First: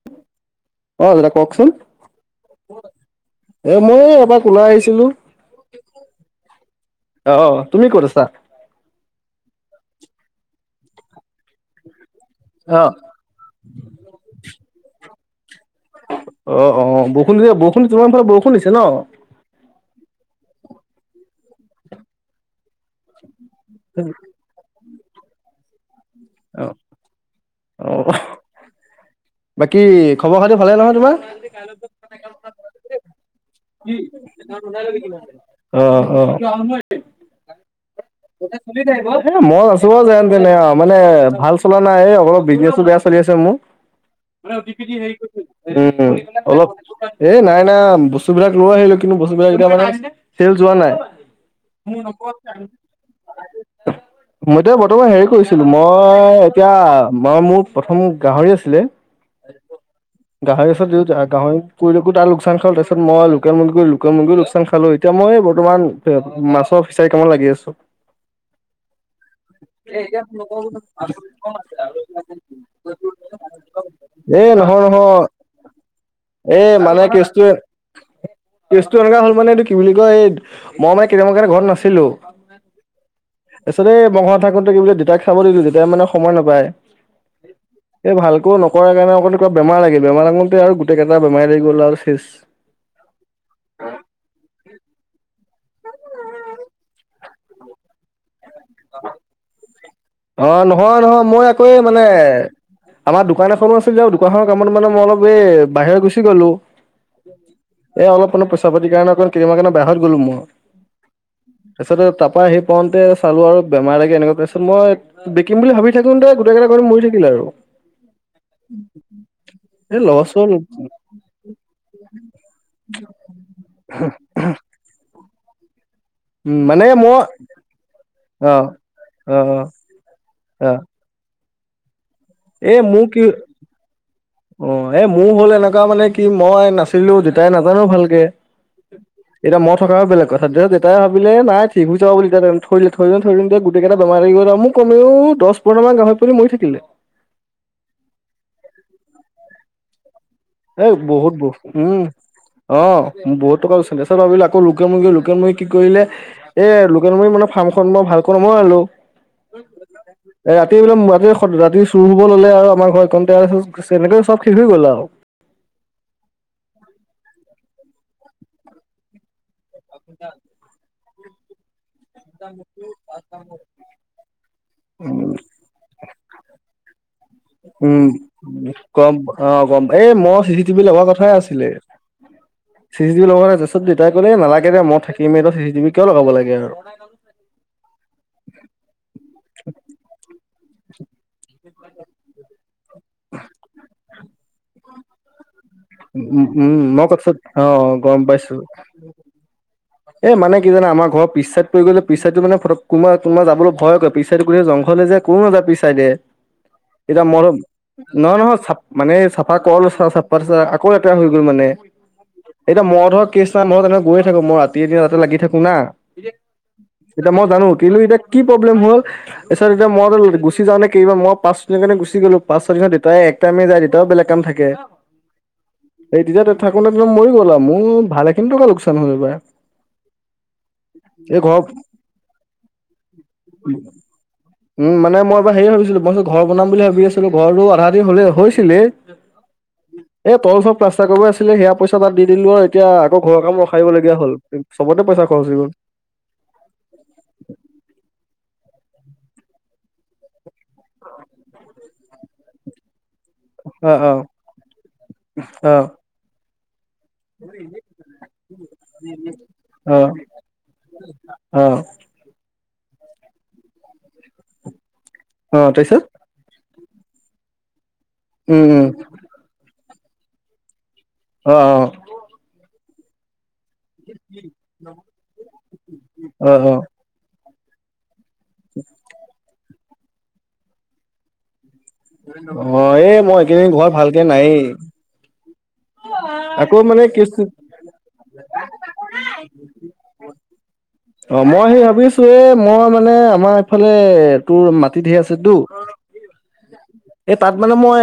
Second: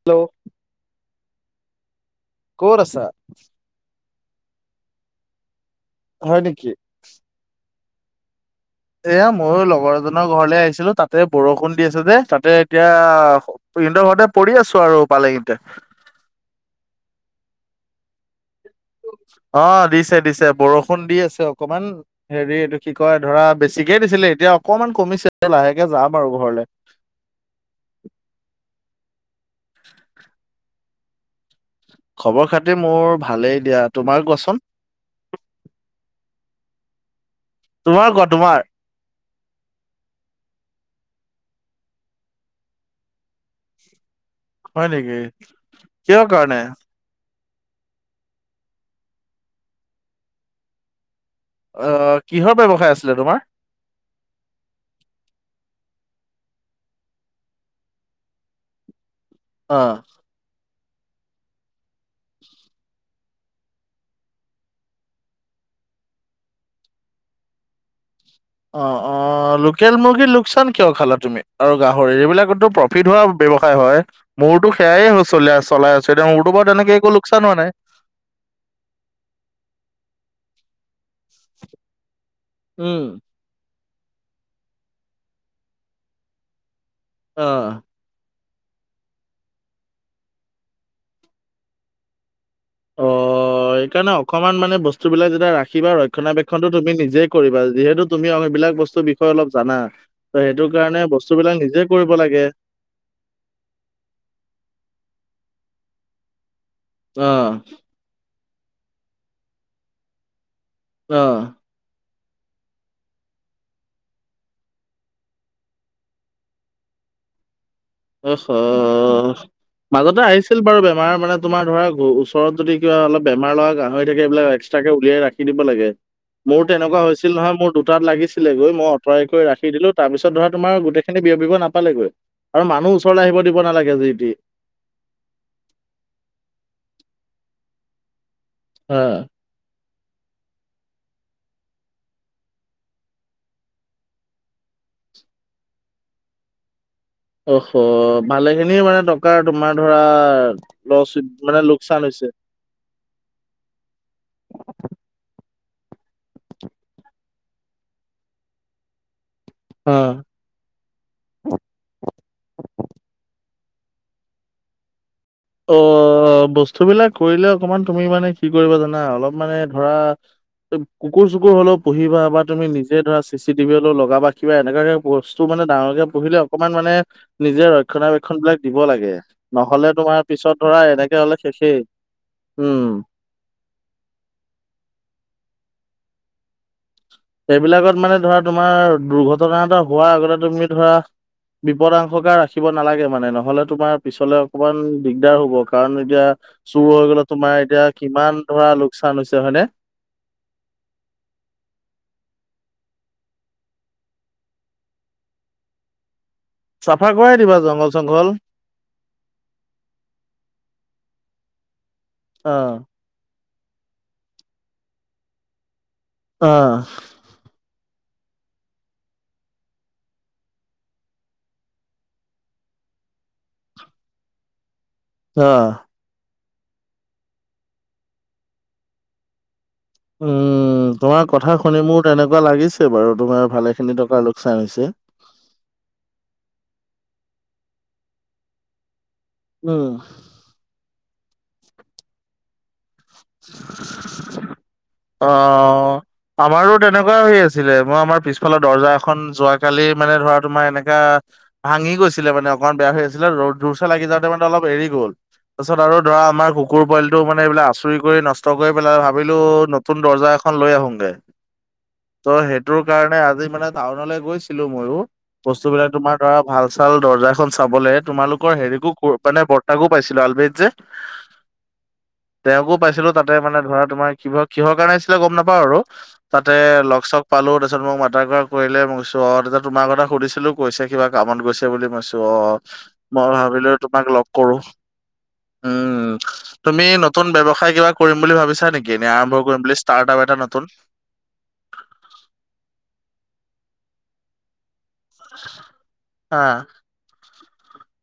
Hello অঁ দাদা কওঁকচোন। ক'ত আছা? এ মই এপাক ওলাই আহিছিলো। হয় নেকি? অ' অ' অ' তুমি ক'ত আছা? এয়া ময়ো লগৰ এজনৰ ঘৰলে আহিছিলোঁ তাতে বৰষুণ দি আছে যে তাতে এতিয়া খু ইঁহতৰ পৰি আছো আৰু পালেঙিতে। অ' অ' বৰষুণ দিয়ে বৰষুণ তোমাৰ ফালে বৰষুণ দিছে ন? অঁ, দিছে দিছে বৰষুণ দি আছে অকমান। হেৰি এইটো কি কয়, ধৰা বেছিকেই দিছিলে এতিয়া অকমান কমিছে লাহেকে যাম আৰু ঘৰলে। অঁ বাকী খবৰ খাতি ভালেই নহয় তোমাৰ? [unintelligible] খবৰ খাতি মোৰ ভালেই দিয়া তোমাৰ কোৱাচোন [unintelligible] অঁ অঁ তোমাৰ ক [unintelligible] এই মই আছোঙ আও যেনে তেনে আও, মানে ভাল চলা নাই এই অলপ বিজনেচো বেয়া চলি আছে মোৰ। [inaudible] [unintelligible] নেকি ওম ওম কিহৰ কাৰণে অলপ এ নাই নাই বস্তু বিলাক লৈ আহিলো কিন্তু বস্তুবিলাক এতিয়া মানে, চেলচ হোৱা নাই। অ' কিহৰ ব্যৱসায় আছিলে তোমাৰ? মই এতিয়া বৰ্তমান হেৰি কৰিছিলো মই এতিয়া ম মোৰ প্ৰথম গাহৰি আছিলে। অ' গাহৰি পিছত দিলো গাহৰি কৰিলোকো তাৰ লোকচান খাল তাৰপিছত মই লোকেল মুৰ্গী লোকেল মুৰ্গী লোকচ চান খালো এতিয়া মই এই বৰ্তমান মাছৰ ফিচাৰি কামাত লাগি আছো। অঁ অঁ লোকেল মুৰ্গীত লোকচান কিয় খালা তুমি আৰু গাহৰিৰ এইবিলাকতো প্ৰফিট হোৱা ব্যৱসায় হয়। এ মোৰতো নহয় সেয়াই হৈ নহয় চল চলাই আছো, এতিয়া মোৰতো এ বাৰু তেনেকে মানে একো কেচটো লোকচান হোৱা নাই। কেচটো এনেকুৱা হ'ল মানে এইটো কি বুলি কয়, এই মই মানে কেইদিন মানৰ কাৰনে ঘৰত নাছিলোঁ। উম। তাৰপিছত এই মই ঘৰত থাকোতে কি বুলি দেউতাক চাব দিলো দেউতাই মানে সময় নাপায়। অঁ। এই ভালকৈ নকৰা কাৰণে আকণ কিবা বেমাৰ লাগিলে, বেমাৰ লগোতে আৰু গোটেইকেইটা বেমাৰ লাগি গল আৰু চেছ। অ। সেইকাৰণে অকমান মানে বস্তু বিলাক যেতিয়া ৰাখিবা, ৰক্ষণাবেক্ষণটো তুমি নিজে কৰিবা যিহেতু তুমি বিলাক বস্তুৰ বিষয়ে অলপ জানা, ত অ সেইটো নহয় কাৰণে নহয় বস্তু মই বিলাক আকৌ এই নিজে মানে কৰিব লাগে। আমাৰ দোকান এখনো আছিল যে, দোকানখনৰ কামত মানে মই অলপ এই বাহিৰৰে গুচি গ'লো। অ', এ অলপ মান পইচা পাতিৰ কাৰণে অকন কেইদিন মানৰ কাৰনে বাহিৰত গ'লো মই। অঁ। তাৰপিছত এ তাৰপৰা অহি পাওঁতে চালো আৰু বেমাৰ লাগি এনেকুৱা, তাৰপাছত মই বিকিম বুলি ভাবি থাকোতে গোটেই কেইটা গাহৰি মৰি থাকিলে আৰু। অ হহহ। এই মাজতে লছ হ'ল আহিছিল বাৰু উম বেমাৰ, মানে তোমাৰ ধৰা ওচৰত যদি কিবা অলপ বেমাৰ লগা গাহৰি থাকে এইবিলাক এক্স তাকে উলিয়াই ৰাখি দিব লাগে। মোৰো মানে তেনেকুৱা মই হৈছিল নহয় মোৰ দুটাত অ লাগিছিলে গৈ মই আঁতৰাই অ কৰি অ ৰাখ দিলো তাৰপিছত ধৰা অ তোমাৰ গোটেই বিয়পিব নাপালেগৈ, আৰু এই মানুহ মোৰ কি ওচৰলে আহিব দিব নালাগে যি টি। অ এ মোৰ হ'ল এনেকুৱা মানে কি মই নাছিলো দেউতাই নাজানে ভালকে। আ। এতিয়া মই থকা হলে বেলেগ কথা, দেউতাই ভাবিলে নাই ঠিক হৈ যাব বুলি এতিয়ালে থৈ দিলে থৈ দিওঁতে থৈ দিওঁতে গোটেইকেইটা বেমাৰ লাগি গল আও মোক কমেও দছ পোন্ধৰটামান গাহৰি পোৱালি মৰি থাকিলে। অহ ভালে খিনিৰ মানে টকাৰ তোমাৰ ধৰা এই লচ বহুত মানে বস্তু লোকচান উম। হৈছে। অ মোৰ বহু টকা [unintelligible] ভাবিলে আকৌ লোকেল মুৰ্গী লোকেল মুৰ্গী কি কৰিলে এ লোকেল মুৰ্গী মানে ফাৰ্মখন মই ভালকৈ নৱনালো। অঁ। এ ৰাতি এইবিলাক ৰাতি ৰাতি চুৰ হব ললে আৰু আমাৰ ঘৰত এই কনতে আৰু [unintelligible] চব শেষ হৈ গ'ল আও। অ বস্তুবিলাক কৰিলে অকমান তুমি মানে কি কৰিবা জানা? অলপ মানে ধৰা কুকুৰ চুকুৰ হলেও পুহিবা বা তুমি নিজে ধৰা চি চি টিভি হলেও লগাবা, কিবা এনেকুৱাে বস্তু মানে ডাঙৰকে পোহিলে অকমান মানে নিজে উম, ৰক্ষণাবেক্ষন বিলাক দিব লাগে, গম অ' গম নহলে এই তোমাৰ মই চি পিছত চি টিভি ধৰা লগোৱা এনেকে কথাই হলে আছিলে। শেষেই উম। [unintelligible] দেউতাই কলে নালাগে দে মই থাকিম এইটো চি চি টি কিয় লগাব লাগে আৰু। সেইবিলাকত মানে ধৰা তোমাৰ দুৰ্ঘটনা এটা হোৱাৰ আগতে তুমি ধৰা বিপদাংশকাৰ ৰাখিব নালাগে মানে নহলে তোমাৰ পিছলে অকমান দিগদাৰ হ'ব। কাৰণ উম এতিয়া উম চুৰ মই হৈ গলে কথাত তোমাৰ অ এতিয়া গম কিমান পাইছো ধৰা লোকচান হৈছে, হয়নে? এ মানে কি জানা? আমাৰ ঘৰ পিছ চাইড পৰি গলে পিছ চাইডটো মানে ফটক কোনোব কোনোবা যাবলৈ ভয় কৰে, পিছ চাইডটো গোটেই জংঘলে যে। কোন নাযায় পিছ চাইডে, চাফা এতিয়া কৰাই মই ত দিবা জংঘল চংঘল নহয় নহয় চ মানে চাফা [unintelligible] আকৌ লেতেৰা হৈ গ'ল মানে, অ এতিয়া মই ধৰক [unintelligible] মই মানে গৈ থাকো মই ৰাতি দিনে তাতে লাগি থাকো না। হা। এতিয়া মই জানো কিন্তু এতিয়া কি প্ৰব্লেম হ'ল তাৰপিছত এতিয়া মই [unintelligible] গুচি যাওঁতে কেইবা মই [unintelligible] কাৰনে গুচি গলো [unintelligible] দেউতাই এক টাইমে যায় দেউতাৰো বেলেগ কাম থাকে। অহ। এই তেতিয়া তই থাকোতে একদম মৰি গ'ল আৰু মোৰ, ভালেখিনি টকা লোকচান হ'ল এইবাৰ। উম তোমাৰ এই কথা ঘৰৰ শুনি মোৰ তেনেকুৱা লাগিছে বাৰু তোমাৰ ভালেখিনি টকাৰ লোকচান হৈছে। উম মানে মই হেৰি ভাবিছিলো মই ঘৰ বনাম বুলি ভাবি আছিলো, ঘৰটো আধা-আধি হ'লেই, হৈছিলেই। উম। এ তল চব প্লাষ্টাৰ কৰিব আছিলে সেয়া পইচা তাত দি দিলো আৰু এতিয়া আকৌ ঘৰৰ কাম ৰখাই দিব লগীয়া হ'ল। চবতে পইচা খৰচ হৈ গ'ল অহ'। আমাৰো তেনেকুৱাই হৈ আছিলে, মই আমাৰ পিছফালৰ দৰ্জা এখন যোৱাকালি মানে ধৰা তোমাৰ এনেকা ভাঙি গৈছিলে মান অকণমান বেয়া হৈ আছিল। তাৰ পাছত ৰড যুৰ্চে অ লাগি অ যাওঁতে মানে অলপ এৰি গ'ল, অ তাৰপিছত আৰু ধৰা আমাৰ কুকুৰ পোৱালিটো মানে এইবিলাক আচো কৰি নষ্ট কৰি পেলাই ভাবিলো নতুন অ দৰ্জা এখন লৈ আহোগে। ত' সেইটোৰ কাৰণে আজি মানে টাউনলৈ গৈছিলো ময়ো, অ অ বস্তুবিলাক তাৰপিছত তোমাৰ ধৰা ভাল-চাল দৰ্জা এখন চাবলে, তোমালোকৰ উম উম হেৰিকো ক মানে ব তাকো পাইছিলো আলবেদ যে অ', অ'। তেওঁকো পাইছিলো তাতে মানে ধৰা তোমাৰ কিবা কিহৰ কাৰণে আহিছিলে গম নাপাও‌ঁ আৰু অ তাতে অ লগ-সগ পালো তাৰপিছত তোমাৰ মাতা কৰা কৰিলে মই কৈছোঁ অ' দাদা, তাৰপিছত তোমাৰ কথা সুধিছিলো কৈছে কিবা কামত গৈছে বুলি, মই কৈছোঁ অ', অ'। এই মই ভাবিলো এইকেইদিন ঘৰত তোমাক ভালকে লগ কৰো। নায়েই উম, আকৌ তুমি মানে ন কিস্তি খাই কিবা কৰিম বুলি ভাবিছা নেকি এনে আৰম্ভ কৰিম বুলি ষ্টাৰ্ট আৰু এটা নতুন। অ' মই সেই ভাবিছো এ মই মানে আমাৰ এইফালে তোৰ ম টি ধেই আছে টো। হা এই তাত মানে মই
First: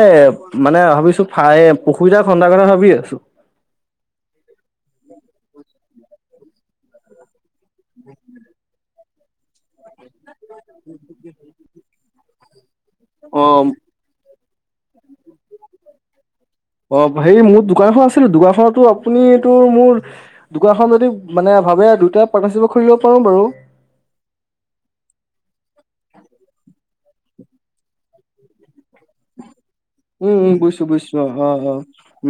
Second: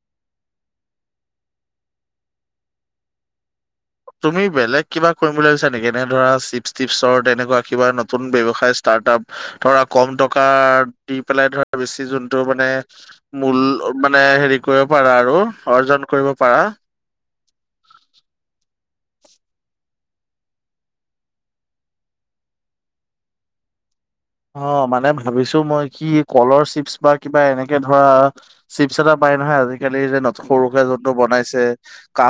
মানে ভাবিছো ফাই পুখুৰী এটা ঘন্দাৰ কথা ভাবি আছো। তুমি বেলেগ কিবা কৰিম বুলি ভাবিছা নেকি এনে ধৰা চিপ টিপছৰ তেনেকুৱা কিবা নতুন ব্যয়সায় চ ষ্টাৰ্ট তাপ ধৰা কম টকা দি পেলাই ধৰা বেছি যোনটো মানে মূল অ'। মানে হেৰি কৰিব পাৰা আৰু অৰ্জন কৰিব পাৰা। অ' হেৰি মোৰ দোকানখন আছে টো, দোকানখনতো আপুনিটোৰ মোৰ দোকানখন যদি মানে ভাবে দুটাই পাৰ্টিশিপেত খুৰিব পাৰোঁ বাৰু। অ' মানে ভাবিছো মই কি কলৰ চিপছ বা কিবা এনেকে ধৰা চিপচ এটা পাই নহয় আজি কালিৰ যে ন উম উম সৰুকে বুজিছো জোনটো বুজিছো অ বনাইছে, অ অ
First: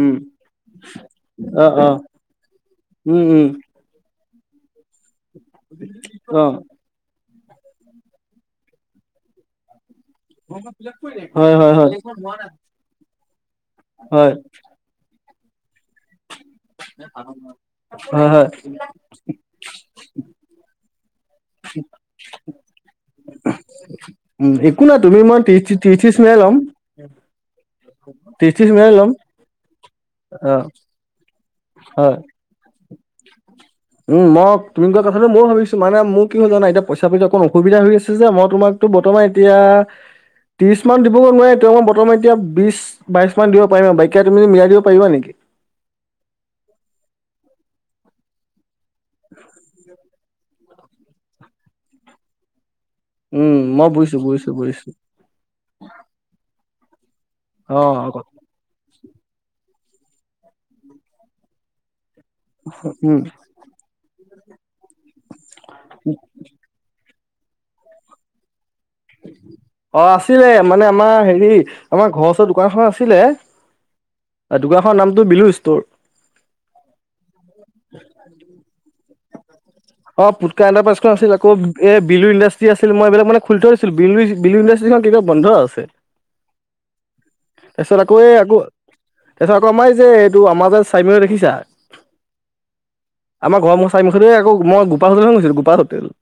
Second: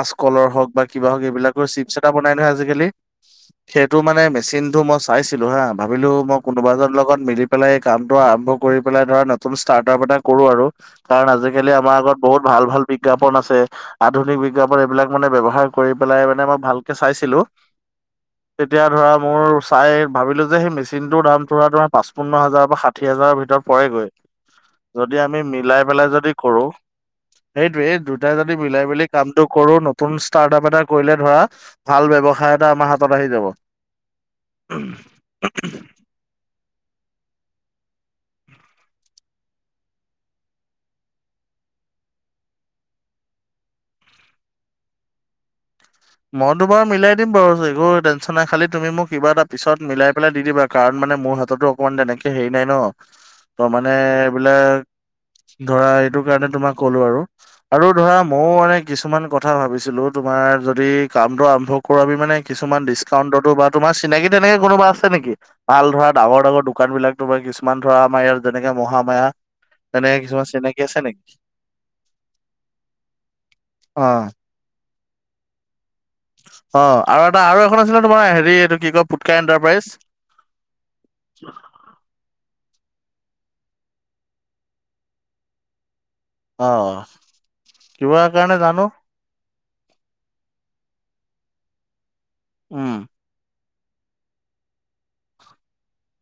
উম হওক বা কিবা হওক, অ এইবিলাকৰ অ চিপছ এটা বনাই নহয় আজিকালি। উম উম। সেইটো মানে মেচিন টো মই চাইছিলো হা ভাবিলো মই অ কোন লগৰৰ লগত মিলি পেলাই এই কামটো আৰম্ভ কৰি পেলাই ধৰা নতুন ষ্টাৰ্ট আপ এটা কৰো আৰু। কাৰণ হয় আজিকালি হয় হয় আমাৰ আগত বহুত ভাল ভাল বিজ্ঞাপন আছে, হয় আধুনিক বিজ্ঞাপন এইবিলাক মানে ব্যৱহাৰ কৰি পেলাই মানে, মই ভালকে চাইছিলো হয় হয় তেতিয়া ধৰা মোৰ চাই ভাবিলো যে সেই মেচিনটোৰ দাম ধৰা তোমাৰ পাঁচপন্ন হাজাৰ বা ষাঠি হাজাৰৰ ভিতৰত পৰেগৈ। উম একো নাই তুমি যদি মই আমি ত্ৰিশ মিলাই ত্ৰিশ পেলাই ত্ৰিশ যদি মিলাই ল'ম কৰো সেইটোয়েই দুটাই ত্ৰিশ যদি ত্ৰিশ মিলাই মিলি ল'ম কামটো কৰো নতুন অ ষ্টাৰ্ট আপ এটা কৰিলে ধৰা ভাল হয় ব্যৱসায় এটা আমাৰ হাতত আহি যাব। উম, মই তুমি কোৱা কথাটো ময়ো ভাবিছো মানে মোক কি হ'ল জানা এতিয়া পইচা পাতি অকণ অসুবিধা হৈ আছে যে, মই তোমাকতো বৰ্তমান এতিয়া ত্ৰিশ মান দিবগৈ নোৱাৰে, তেওঁ মই বৰ্তমান এতিয়া বিশ বাইশ মান দিব পাৰিম আৰু বাকীকেইটা তুমি মিলাই দিব পাৰা নেকি। মইতো বাৰু মিলাই দিম বাৰু [unintelligible] টেনশ্যন নাই খালি তুমি মোক কিবা এটা পিছত মিলাই পেলাই দি দিবা কাৰণ মানে মোৰ হাততো অকমান তেনেকে হেৰি নাই ন, উম ত' মই মানে বুজিছো বুজিছো এবিলাক বুজিছো ধৰা এইটো কাৰণে তোমাক ক'লো আৰু, অ আৰু ধৰা ম মও মানে কিছুমান কথা ভাবিছিলোঁ তোমাৰ যদি কামটো আৰম্ভ কৰোঁ আমি মানে কিছুমান উম ডিচকাউণ্টতো বা তোমাৰ চিনাকি তেনেকে কোনোবা আছে নেকি ভাল ধৰা ডাঙৰ ডাঙৰ দোকান বিলাক তোমাৰ কিছুমান ধৰা আমাৰ এয়াত যেনেকে মহামায়া। অ' তেনেকে কিছুমান আছিলে চিনাকি মানে আছে আমাৰ নেকি হেৰি আমাৰ ঘৰ ওচৰ দোকানখনত আছিলে। অ'। আ দোগাখৰ নামটো বিলু ষ্ট'ৰ। অ' আৰু এটা আৰু এখন আছিলে তোমাৰ হেৰি এইটো কি কয় পুটকা এণ্টাৰপ্ৰাইজ। অ' পুটকা এণ্টাৰপ্ৰাইজটো আছিল আকৌ এ বিলু ইণ্ডাষ্টি আছিল মই এবিলাক মানে খুলি থ [unintelligible] বিলু-বিলু ইণ্ডাচ [unintelligible] বন্ধ আছে। অ', কিবা কাৰণে জানোঁ। তাছত আকৌ আমাৰ এইযে এইটো আমাৰ যে চাইমেৰ দেখিছা। উ। আমাৰ ঘৰমুখ চাইমুখেদে আকৌ মই গোপা [unintelligible] গোপা হোটেল।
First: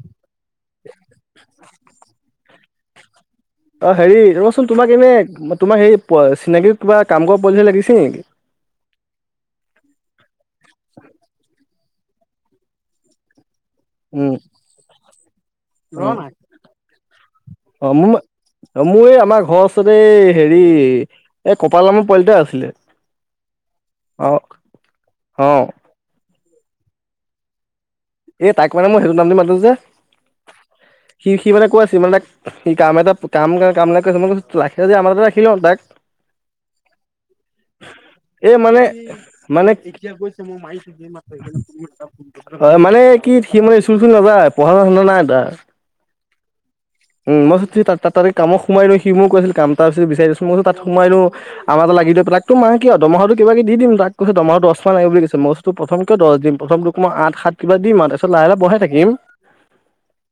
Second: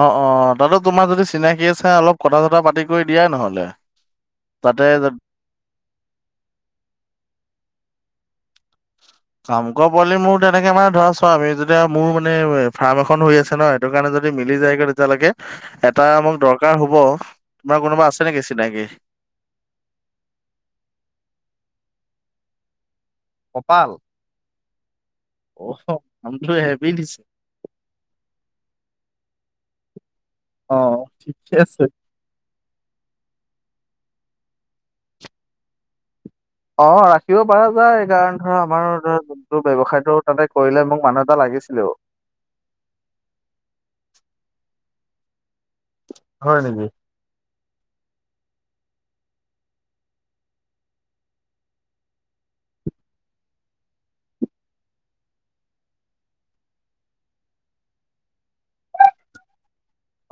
অ', অ' তাতো তোমাৰ যদি চিনাকি আছে অলপ কথা চথা পাতি কৰি দিয়া নহ অ' হেৰি ৰচোন তোমাক এনেই, তোমাৰ হেৰি প, চিনাকী কিবা কাম কৱা [unintelligible] লাগিছিল নেকি। কাম কৱা পোৱালি মোৰ তেনেকে মানে ধৰা চোৱা আমি যেতিয়া, মোৰ মানে ফাৰ্ম এখন হৈ আছে ন। এটো কাণে উম যদি মিলি যায়গৈ তেতিয়ালেকে এটা উম মোক দৰকাৰ হ'ব। মা অ কোনোবা আছে মোৰ নেকি চিনা অ' মোৰ আমাৰ ঘচ [unintelligible] এই হেৰি এই কপাল নামৰ পোৱালিটা আছিলে। কপাল, অ অ' নামটো হেভি দিছে। এ তাক মানে মই হেটো নাম দি মাতো যে, অ', সি সি ঠিকে মানে কৈ আছে। আছিল মানে তাক সি কাম এটাত, কাম গাই কাম নাই কৈ আছিল। মই বোলো লাখে যে আমাৰ তাতে ৰাখি দিয়ক তাক। অ' ৰাখিব পাৰা যায় কাৰণ এই ধৰা মানে আমাৰ ধৰা জোনটো মানে ব্যৱসায়টো তাতে কৰিলে মোক মানুহ এটা লাগিছ হয় মানে কি সি মানে স্কুলখন নাযায়। পঢ়া [unintelligible] ধান্দা নাই তাৰ। হয় নেকি? উ মই [unintelligible] তাত-তাত-তাতে কাম সোমোৱাই লৈ সি মোৰ কৈছিল কাম টা আছে বিচাই দেচোন। মইতো তাত সুমাইৰো আমা যে লাগিদৈ পিলাক তো মাই কিয় দমহাওটো কিবাকে দি দিম তাক। কৈছে দমহাও দশমান লায়ে বুলি কৈছে মচ তো প্ৰথম কিয় দছ দিম। প্ৰথম তোক মই আঠ সাত কিবা দিম আ তাছত লাই লা বহাই থাকিম।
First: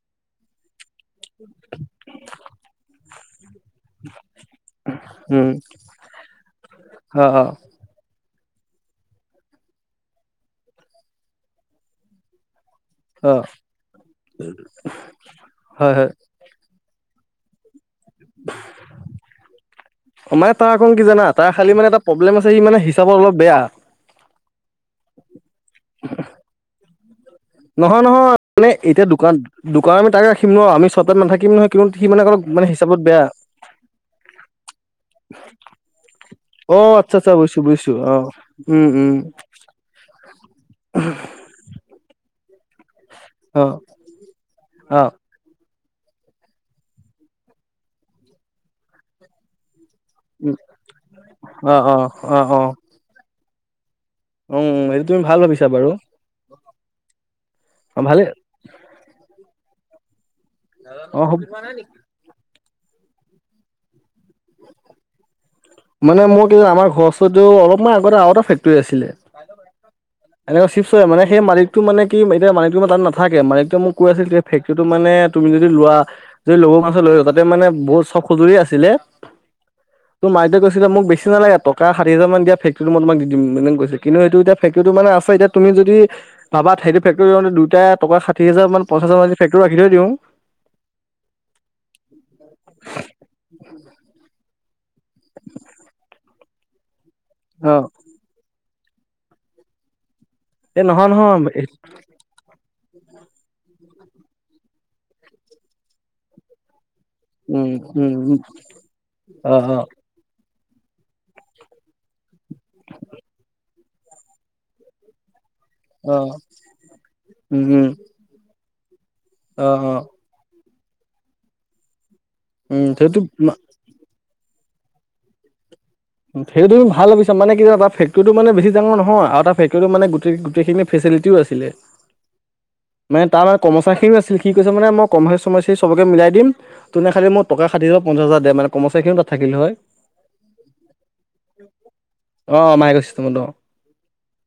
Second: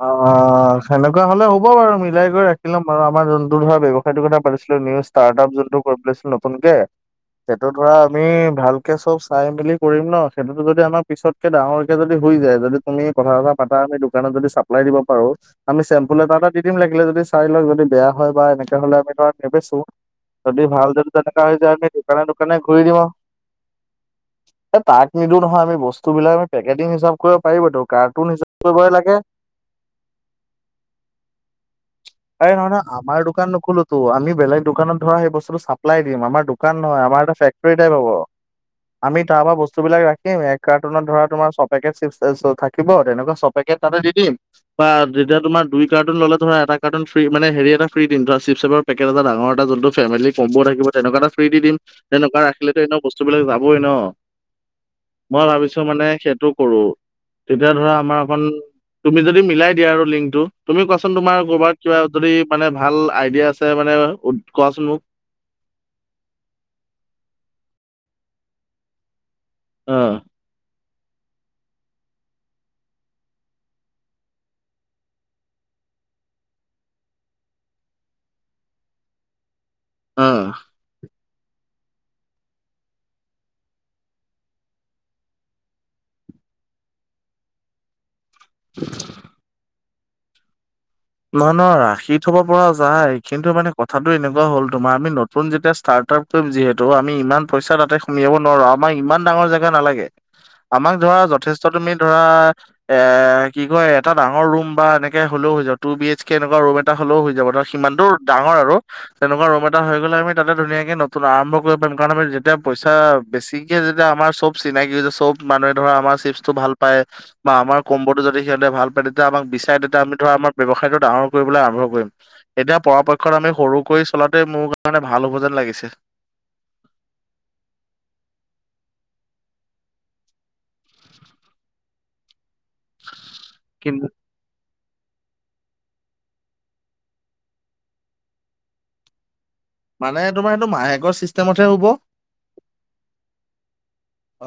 অ' সেনেকুৱা হ'লে হ'ব বাৰু মিলাই কৰি ৰাখি লম আৰু আমাৰ জোন তোৰ ধ ব্যবসায়টো কথা পাতিছিলোঁ নিউ ষ্টাৰ্ট উম আপ জোনটো [unintelligible] নতুনকে অ অ সেটোত কৰা আমি ভালকে চব চাই মেলি কৰিম ন সেটোতো যদি আমাৰ পিছতকে ডাঙৰকে যদি হৈ যায়, যদি তুমি কথা অ চথা পাতা যে দোকানত যদি চাপ্লাই দিব পাৰোঁ, আমি হয় হয় চেম্পু ল কিবা এটা দি দিম লাগিলে যদি চাই লওঁ যদি বেয়া হয় বা এনেকে হ'লে আমি ধৰা নেবেচো। মানে যদি তাৰ ভাল অকণ কি যদি জানা [unintelligible] তাৰ হৈ খালি যায় আমি মানে এটা দোকানে প্ৰব্লেম আছে দোকানে সি মানে ঘূৰি দিওঁ। হিচাপত অলপ বেয়া এ তাক নিদো নহয় আমি বস্তু বিলাক আমি পেকেটিং হিচাপ কৈ পাৰিবতো কাৰ্টুন হিচাপ [unintelligible] লাগে। দোকা আমি তাক ৰাখিম ন। আমি চব টাম নাথাকিম নহয়। কিনো সি মানে [unintelligible] এই নহয় নয় হিচাপত আমাৰ বেয়া দোকান নোখোলোটো, আমি বেলেগ দোকানত ধৱা হেই বস্তুটো চাপ পিলাই দিম। আমাৰ দোকান অ নহয়, আচ্ছা আমাৰ আচ্ছা এটা বুজিছোঁ ফেক্টৰী টাইপ বুজিছোঁ হ'ব। অ উম উম আমি তাপা বস্তু বিলাক ৰাখিম এ কাৰ্টুনত ধৱা তোমাৰ ছপেকেট ছিপছ্ [unintelligible] থাকিব। তেনেকুৱা অ ছপেকেট তাতে দি দিম বা অ দি এতিয়া তোমাৰ দুই কাৰ্টন ল'লে ধৰা এটা কাৰ্টন ফ্ৰী মানে এটা ফ্ৰী দিম ধৰা চিপচ এপৰ পেট এটা ডাঙৰ এটা যোনটো ফেমিলি কম'ব উম থাকিব তেনেকুৱা এটা ফ্ৰী অ দিম, অ তেনেকুৱা অ অ ৰাখিলেটো এনে বস্তুবিলাক যাবই ন। উম, সেইটো তুমি ভাল মই ভাবিছা ভাবিছো বাৰু মানে সেইটো কৰো, তেতিয়া ধৰা অ, আমাৰ ভালে অকন - তুমি যদি মিলাই দিয়া আৰু লিংকটো তুমি কোৱাচোন অ, তোমাৰ হ'ব ক'ৰবাত কিবা যদি মানে ভাল আইডিয়া আছে মানে কোৱাচোন মোক মানে মোৰ কি আমাৰ ঘৰ ওচৰতে অলপমান আগতে আৰু এটা ফেক্টৰী আছিলে উমঁ। এনেকুৱা চিপছ্ মানে সেই মালিকটো মানে কি এতিয়া মালিকটো মানে তাত নাথাকে মালিকটো মোক কৈ আছিল ফেক্টৰীটো মানে তুমি যদি লোৱা যদি ল'বলৈ মন আছে লৈ লোৱা তাতে মানে বহুত চব সজুলি আছিলে [unintelligible] যে উম কৈছিলে মোক বেছ টো নালাগে ষাঠিহাজাৰ মান দিয়া ফেক্টৰীটো মই তোমাক দি দিম, মানে কৈছে কিন্তু সেটো এতিয়া ফক্টৰীটো মানে আছে এতিয়া তুমি যদি ভাবা সেইটো ফেক্টৰীটো মানে দুইটা টকা ষাঠি হাজাৰ মান প‌ইচা জমাদি ফেক্টৰীটো ৰাখি থৈ দিওঁ। নহয় নহয় ৰাখি থব পৰা যায় কিন্তু মানে কথাটো এনেকুৱা হ'ল তোমাৰ আমি নত থম যেতিয়া ষ্টাৰ্ট আপ কৰিম যিহেতু আমি ইমান - পইচা অ, তাতে সুমিয়াব নোৱাৰোঁ, আমাৰ ইমান ডাঙৰ জেগা নালাগে। এই আমাক ধৰা নহয়-নহয় যথেষ্ট তুমি- ধৰা এ কি কয় এটা ডাঙৰ ৰুম বা এনেকে হ'লেও হৈ যাব, টু বি এইচ কে এনেকুৱা ৰুম এটা। এটা হ'লেও হৈ যাব তৰ সিমানটোৰ উম-উম-উম, ডাঙৰ আৰু তেনেকুৱা ৰুম এটা হৈ অ-অ-অ। গ'লে আমি তাতে ধুনীয়াকে নতুন আৰম্ভ কৰিব পাৰিম কাৰণ আমি যেতিয়া পইচা বেছি যেতিয়া যেতিয়া আমাৰ চব চিনাকি যে চব মানুহে ধৰা আমাৰ চিপটো ভাল পায় বা উম, আমাৰ উম, কম্বত আৰু যদি সিহঁতে ভাল পায়, তেতিয়া আমাক অ', বিচাৰে তেতিয়া অ', আমি ধৰা আমাৰ ব্যৱসায়টো ডাঙৰ কৰিবলৈ আৰম্ভ কৰিম। এতিয়া উম, সেইটো পৰাপক্ষত আমি সৰু কৰি চলাতোৱে মোৰ কাৰণে ভাল হ'ব যেন লাগিছে সেইটো তুমি ভাল ভাবিছা মানে কি জানা ফেক্টৰীটো মানে বেছি ডাঙৰ নহয় আৰু তাত মানে ফেক্টৰীটো গোটেই গোটেইখিনি ফেচিলিটিও আছিলে। [unintelligible] তাৰ মানে কৰ্মচাৰী কিন্তু খিনিও আছিল সি কৈছে মানে মোক কমাচি চমাচি চবকে মিলাই দিম, তোনে খালী মোক টকা ষাঠিহাজাৰ বা পঞ্চাছ হাজাৰ দে মানে কমচাইখিনি তাত থাকিল হয়। মানে তোমাৰ সেইটো মাহেকৰ চিষ্টেমতহে হ'ব। অ মাই কৰিছষ্ট তোমল অ অ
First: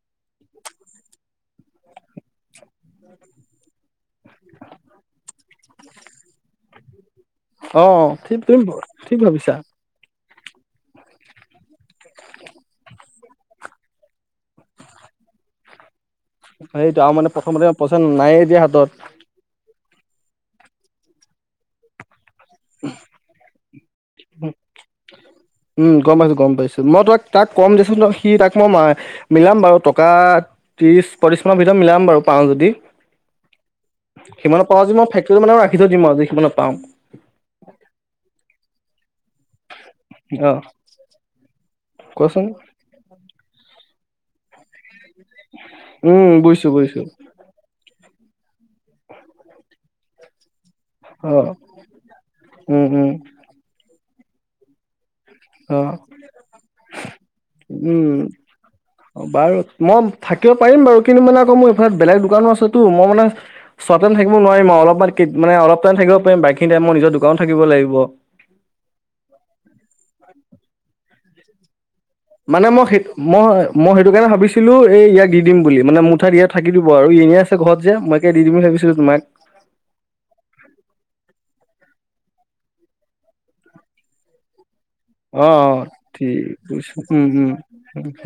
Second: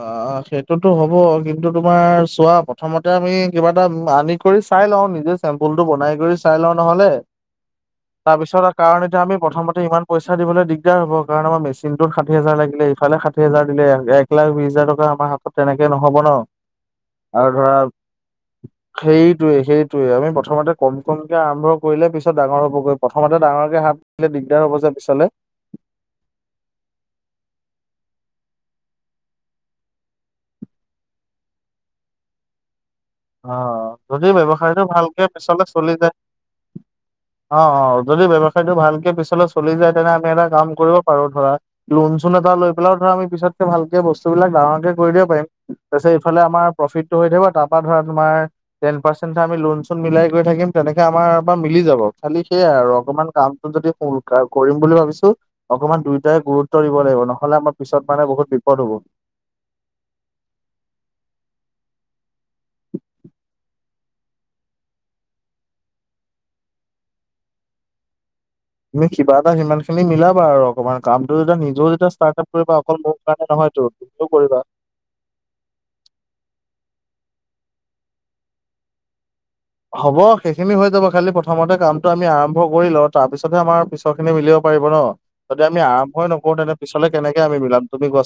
সেইটোতো হ'ব কিন্তু তোমাৰ চোৱা প্ৰথমতে এতিয়া আমি কিবা এটা আনি কৰি চাই লওঁ নিজে চেম্পুলটো বনাই কৰি চাই লওঁ নহলে। অ', ঠিক তুমি তাৰপিছত কাৰণ ঠিক এতিয়া আমি ভাবিছা। প্ৰথমতে ইমান পইচা দিবলৈ দিগদাৰ হ'ব। কাৰণ আমাৰ মেচিনটোত ষাঠি হাজাৰ লাগিলে, ইফালে ষাঠি হাজাৰ দিলে, এক এক লাখ বিশ হাজাৰ টকা আমাৰ হাতত তেনেকে নহব ন। সেইটো মানে আৰু প্ৰথমতে ধৰা পইচা নায়ে এতিয়া হাতত। সেইটোৱে সেই সেইটোৱে, আমি প্ৰথমতে কম কমকে আৰম্ভ কৰিলে পিছত ডাঙৰ হ'বগৈ। প্ৰথমতে ডাঙৰকে হাত নহলে দিগদাৰ হ'ব যে পিছলে। উম, গম পাইছোঁ, গম পাইছোঁ। মই তোমাক-তাক কম দেচোন, সি তাক মই-মা মিলাম বাৰু টকা ত্ৰিশ পঁত্ৰিশ মানৰ ভিতৰত মিলাম বাৰু পাওঁ যদি। অ যদি সিমানত পাওঁ ব্যৱসায়টো আজি মই ভালকে ফেক্টৰী মানে পিছলে ৰাখি চলি থৈ যায় দিম আৰু যি সিমানে পাওঁ। অ অ যদি ব্যৱসায়টো ভালকে পিছলে চলি যাই তেনেহ'লে আমি এটা অ কাম কৰিব পাৰো ধৰা লোণ চোণ কোৱাচোন এটা লৈ এইফালও ধৰ আমি পিছতকে ভালকে বস্তুবিলাক ডাঙৰকে কৰি দিব পাৰিম তাৰপিছত উম এইফালে আমাৰ বুজিছো বুজিছো প্ৰফিটটো হৈ থাকিব তাৰ পা ধৰা তোমাৰ টেন পাৰ্চন্ এটা আমি লোন চোন মিলাই গৈ থাকিম। তেনেকে আমাৰ অ বা মিলি যাব খালি সেইয়াই উম আৰু উম অকমান কামটো যদি সুৰক্ষা কৰিম বুলি ভাবিছো। অ অকমান দুয়োটাই গুৰুত্ব দিব লাগিব নহ'লে আমাৰ পিছত উম মানে বহুত বিপদ হ'ব। বাৰু মই থাকিব পাৰিম বাৰু কিন্তু মানে আকৌ মোৰ এইফালে বেলেগ দোকানো আছেতো মই মানে চোৱাতেম থাকিব নোৱাৰিম অলপমান কে, মানে অলপ টাইম থাকিব পাৰিম বাইীখিনি টাইম মই নিজৰ দোকানত থাকিব লাগিব। তুমি কিবা এটা সিমান খিনি মিলাবা আৰু অকনমান কামটো যেতিয়া নিজেও যেতিয়া ষ্টাৰ্ট আপ মানে কৰিবা মই অকল সেই, মোৰ কাৰণে মই নহয়তো - মই, সেইটো তুমিও কাৰণে কৰিবা। ভাবিছিলোঁ এই ইয়াক দি দিম বুলি মানে মুঠাত ইয়াত থাকি দিব আৰু ই এনেই আছে ঘৰত যে, মাকে দি দিম বুলি ভাবিছিলোঁ তোমাক। হ'ব সেইখিনি হৈ যাব খালি প্ৰথমতে কামটো আমি আৰম্ভ কৰি লওঁ তাৰ পিছতহে আমাৰ পিছৰ খিনি মিলিব পাৰিব ন'? অ যদি অ আমি আৰম্ভয়ে ঠিক নকৰো তেনে বুজিছো পিছলে উম কেনেকে আমি মিলাম উম তুমি কোৱা চু